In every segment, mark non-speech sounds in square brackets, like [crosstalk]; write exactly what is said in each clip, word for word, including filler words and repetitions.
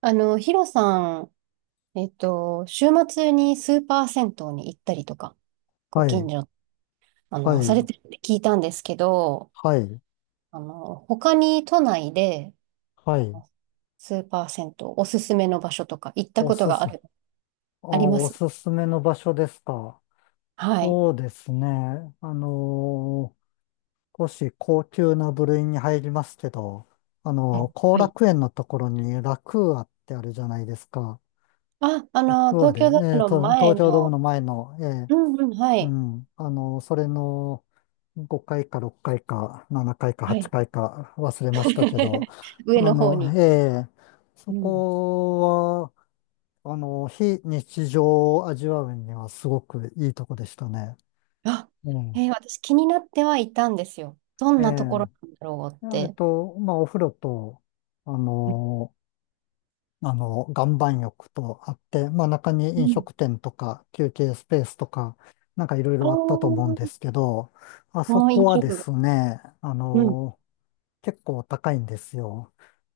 あの、ヒロさん、えっと、週末にスーパー銭湯に行ったりとか、ごは近い、所、あはの、されい、てるって聞いたんですけど、はい、あの、他に都内で、はあい。のスーパー銭湯、おすすめの場所とか行ったおことすがあす、あ、る、ありまおす。すすめの場所ですか？はい。そうですね。あのー少し高級な部類に入りますけど、あはのー後い。楽園のところにラクーアってあるじゃないですか。あ、あラクの、ーア東で、京ドーえムーのと、前東京ドームの、の前の、えーうんうん、はうい。ん、あのーそれのごかいかろっかいかななかいかははっかいい。かいか忘れましたけど、[laughs] 上あの方の、に。えーそうん。こあの、非日常を味わうにはすごくいいとこでしたね。あ、うん。えー私気になってはいたんですよ。どんええ。なところなんだろうっえって。と、まあ、お風呂と、あの、あの、岩盤浴とあって、まあ、中にう飲ん。食店とか休憩スペースとか、なんかいろいああ、ろあったと思うんもですけど、あそうこ飲はで食が。すね、あうん。の、結構高いんですよ。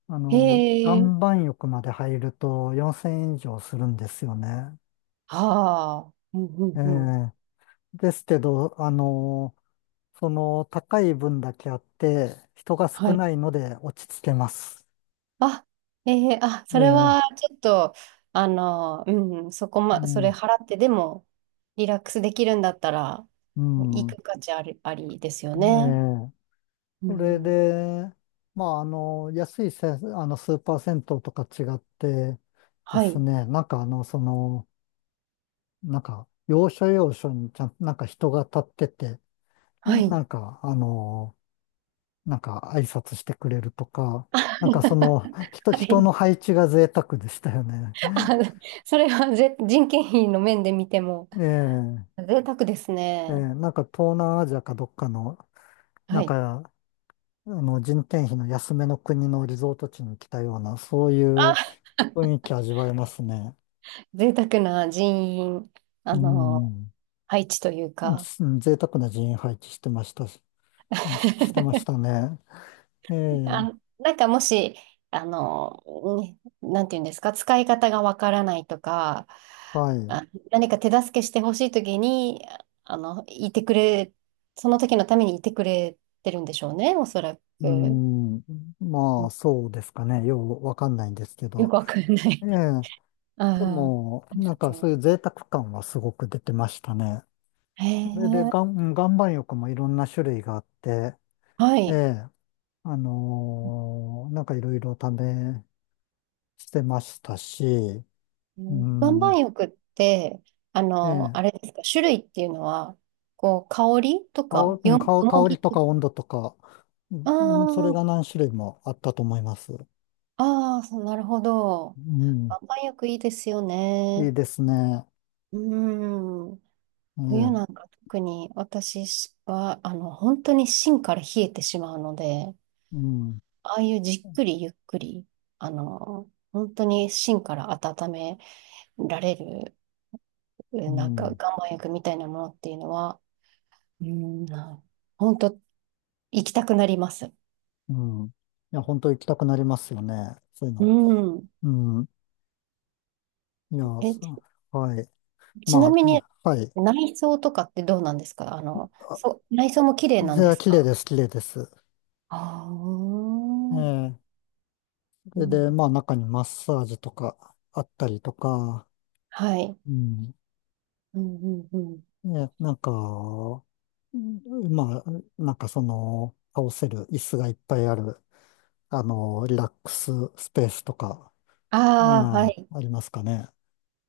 あへの、岩え。盤浴まで入るとよんせんえん以上するんですよね。はあ。うんうえんうん。え。ですけど、あの、その高い分だけあって、人がは少い。ないので落ち着けます。あ、ええ、あ、えそれえ、はちょっと、あの、うん、そこうま、それん、払ってでも、リラックスできるんだったら、う行ん、く価値あり、ありですよえね。え。うそれん。で、まあ、あの、安いせ、あの、スーパー銭湯とか違ってではすい。ね、なんかあの、その、なんか、要所要所にちゃん、なんか人が立ってて、はない。んか、あの、なんか挨拶してくれるとか、なんかその、[laughs] 人、は人い。の配置が贅沢でしたよね。あ、それはぜ、人件費の面で見ても、ええ。贅沢ですえね。ーなんか東南アジアかどっかの、なはんい。か、あの人件費の安めの国のリゾート地に来たような、そういうあ、雰囲気味わえますね。贅沢な人員。うあの、ん。配置というじか、贅沢な人員配置してましたし、し [laughs] してましたね。ええ、あ、なんかもし、あの、ね、なんていうんですか、使い方がわからないとか、はい。あ、何か手助けしてほしいときに、あの、いてくれ、その時のためにいてくれてるんでしょうね、おそらうく。ん。うまあ、ん。そうですかね。ようわかんないんですけよくど。わかんなええ、い。[laughs] あであ、あも、りなんがかそうという贅沢感はすごく出てましたね。う。へそれで、え、岩岩盤浴もいろんな種類があって、はえい。え、あのーなんかいろいろ試してましたし、ううん、岩ん、盤浴って、あえの、え、あれですか、種類っていうのは、こう、香りとか、香、うん、よ、よ香も香ぎりととか、か温度とか、あうん、それあ、が何種類もあったと思います。ああ、そう、なるほど。うん、岩盤浴いいですよいね。いですね。うん。え冬なんえ、か特に私は、あの、本当に芯から冷えてしまうので、うん、ああいうじっくりゆっくり、あの、本当に芯から温められる、うなんかん、岩盤浴みたいなものっていうのは、うん、本当行きたくなります。うん。いや、本当行きたくなりますよね。そういううの。ん。うん、いや、え、ちそう、はい。ちなまみあ、にはい。内装とかってどうなんですか？あの、あ、そう、内装も綺麗なじんゃであ、す綺麗か？です、綺麗です。ああ、えうえ、それで、まあ、ん、中にマッサージとかあったりとか、はい。うん。うん、うん、うん。ね、なんか、うん、まあ、なんかその、倒せる椅子がいっぱいある、あの、リラックススペースとか、うああ、ん、はあい。りますかね。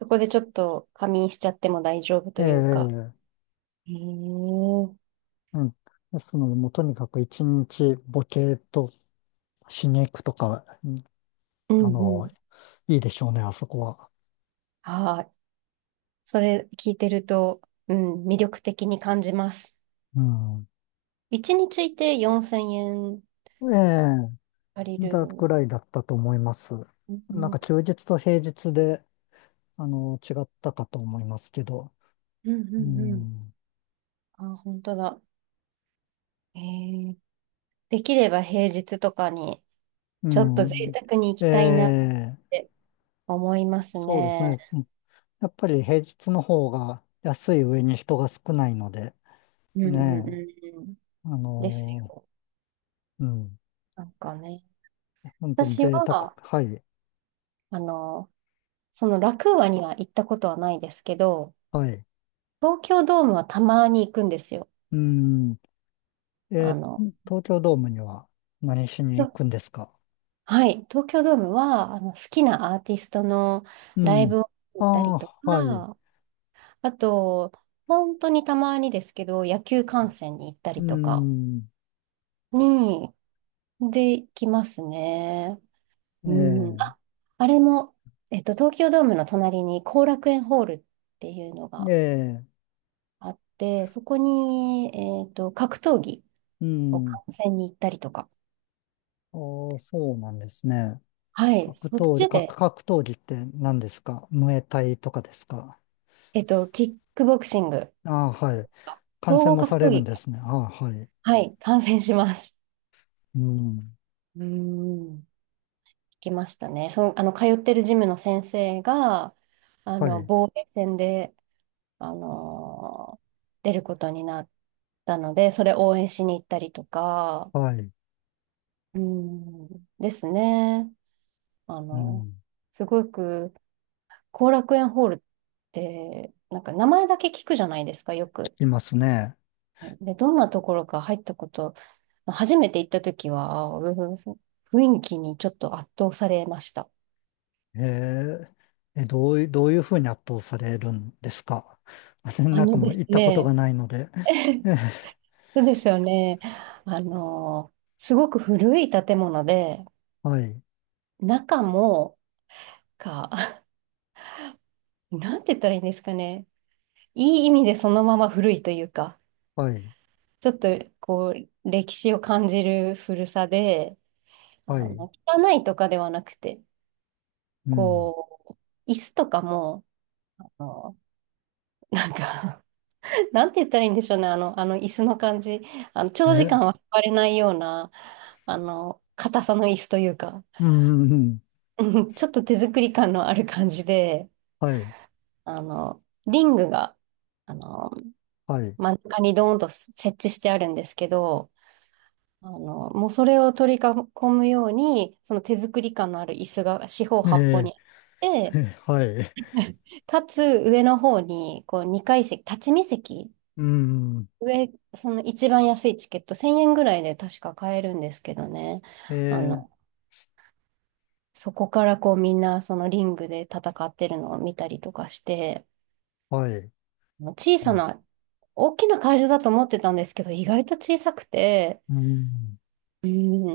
そこでちょっと仮眠しちゃっても大丈夫えというか。え、へえ。ううん。ですので、もうとにかく一日ボケーっとしに行くとか、うん、ん、あうの、ん。いいでしょうね、あそこは。はい。それ聞いてると、うん、魅力的に感じます。うん。一日いてよんせんえんええ、借りだる。ぐらいだったと思います。うん、なんうかん、休日と平日で、あの、違ったかと思いますけど、うんううん。ん。あ、本当だ。へえ。できれば平日とかに、うちょっと贅ん。沢に行きえたいなっえ、て思いますそうですね。ね。やっぱり平日の方が安い上に人が少ないので、うん、うん、うねんうん。え、あですのよ。ーうん、なんかね、本当に私贅沢。は、はい、あの、そのラクーアには行ったことはないですけど、はい。東京ドームはたまに行くんですよ。うん。えあーの、東京ドームには何しに行くんですか？はい、東京ドームは、あの、好きなアーティストのうライん。ブを行あったりとあ、はい。か、あと、本当にたまにですけど、野球観戦に行ったうりとかん。に、で、行きますね。えうん。え、あ、あれも、えっと、東京ドームの隣に後楽園ホールっていうのえが、え、あって、そこに、えっと、格闘技うをん。観戦に行ったりとか。ああ、そうなんですね。はい、格そっ闘技、ち格、で、格闘技って何ですか？ムエタイとかですか？えっと、キックボクシング、ああ、はい。感総染合も格さ闘れるん技、ですね。ああ、はい。はい、観戦します。うん。うーん。行きましたね。その、あの、通ってるジムの先生が、あはの、い。防衛戦で、あのー出ることになったので、それ応援しに行ったりとか、はい。うーん、ですね。あうの、ん。すごく、後楽園ホールって、なんか名前だけ聞くじゃないですか、よ聞く。きますね。はい。で、どんなところか入ったこと、初めて行った時は、あー雰囲気にちょっと圧倒されました。ええ、え、どういう、どういうふうに圧倒されるんですか？ [laughs] あなんかのもでうす行ったことね、がないので。[laughs] そうですよね。あの、すごく古い建物で、はい。中も、か、[laughs] なんて言ったらいいんですかね。いい意味でそのまま古いというか、はい。ちょっとこう、歴史を感じる古さで、はあい。の、汚いとかではなくて、うん。こう、椅子とかも、あの、なんか [laughs] なんて言ったらいいんでしょうね、あの、あの椅子の感じ。あの、長時間え、は座れないような、あの、硬さの椅子というか、うん。うん、うん、ちょっと手作り感のある感じで、はい。あの、リングが、あの、はい。真ん中にドーンと設置してあるんですけど、あの、もうそれを取り囲むように、その手作り感のある椅子が四方八方にあえって、え、[laughs] はい。かつ上の方に、こう、にかい席、立ち見席、うん。上、その一番安いチケット、せんえんぐらいで確か買えるんですけどね。えあえ、の、そこからこうみんなそのリングで戦ってるのを見たりとかして、はい。小うさん。な、大きな会場だと思ってたんですけど、意外と小さくて、うん、う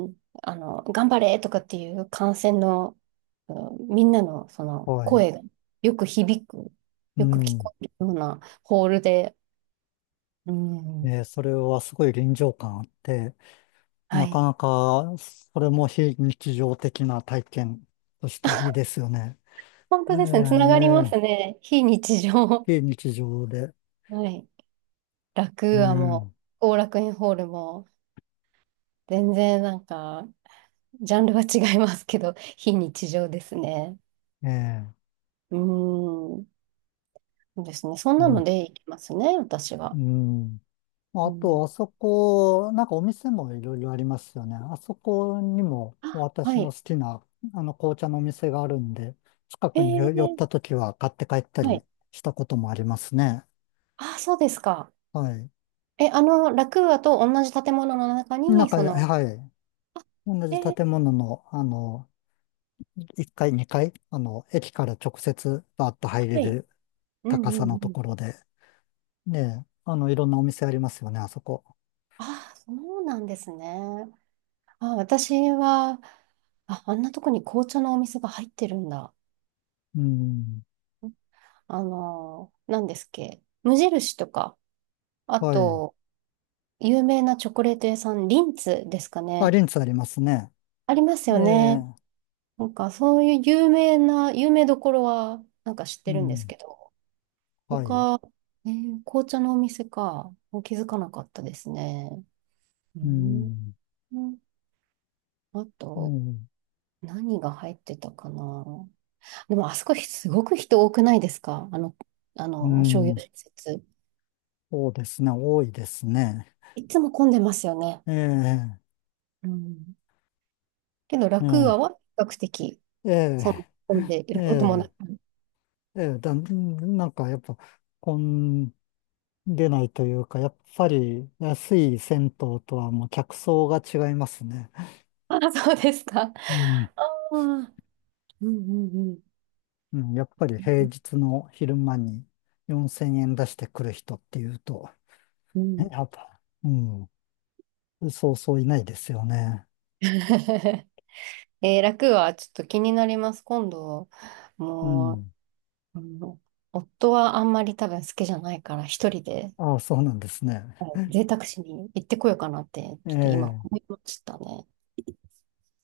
ん、あの、頑張れとかっていう観戦の、うん、みんなのそのはい。声がよく響く、うよく聞ん。こえるようなホールで、うん、えー、それはすごい臨場感あって、はなかい。なか、それも非日常的な体験としていいですよね。本え当え、ですね。つながりますええ、ね。非日常。非日常で。はい。楽う屋もん。う、後楽園ホールも、全然なんか、ジャンルは違いますけど、[laughs] 非日常ですね。ええ、うーん。そうですね。そんなうのん。で行きますね、私うは。ん、うあん。と、あそこ、なんかお店もいろいろありますよね。あそこにもあ、私はのい。好きな、あの、紅茶のお店があるんで、近えくに寄寄っー、た時は買って帰ったはりい。したこともありますね。あ、そうですか。はい。え、あの、楽屋と同じ建物の中なんに、か、その、はい。同えじ建ー、物の、あの、いっかい、にかい、あの、駅から直接バーッとは入れい。るうんう高さんうのとん。ころで、ねえ、あの、いろんなお店ありますよね、あそこ。あ、そうなんですね。あ、私は、あ、あんなとこに紅茶のお店が入ってるんだ。うん、あのー、何ですっけ、無印とか、あはい。と、有名なチョコレート屋さん、リンツですかあ、ね。リンツありますね。ありますえよえ、ね。なんか、そういう有名な、有名どころは、なんか知っうてるんですん、けど、はい。他、えー紅茶のお店か、気づかなかったですね。ううん。ん、あうと、ん、何が入ってたかな。でも、あそこ、すごく人多くないですか？あの、あうの、商業ん、施設。そうですね、多いですね。いつも混んでますよね。ええ、うん、けど、え楽アえ、は比較的、えその、え、混んでいえることもなえ、く。ええだ、なんかやっぱ、混んでないというか、やっぱり安い銭湯とはもう客層が違いますね。ああ、そうですか。うん、[laughs] ああ、うんうんうん、やっぱり平日の昼間によんせんえん出してくる人っていうと、うん。うね、ん。 やっぱ、うん、そうそういないですよね。[laughs]。えー、楽はちょっと気になります。今度、うもう、ん。あの夫はあんまり多分好きじゃないから、一人で、ああ、そうなんですね。はい、贅沢しに行ってこようかなって、えちょっと今え、思いましたね。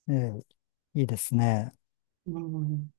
ええ、いいですね。うん。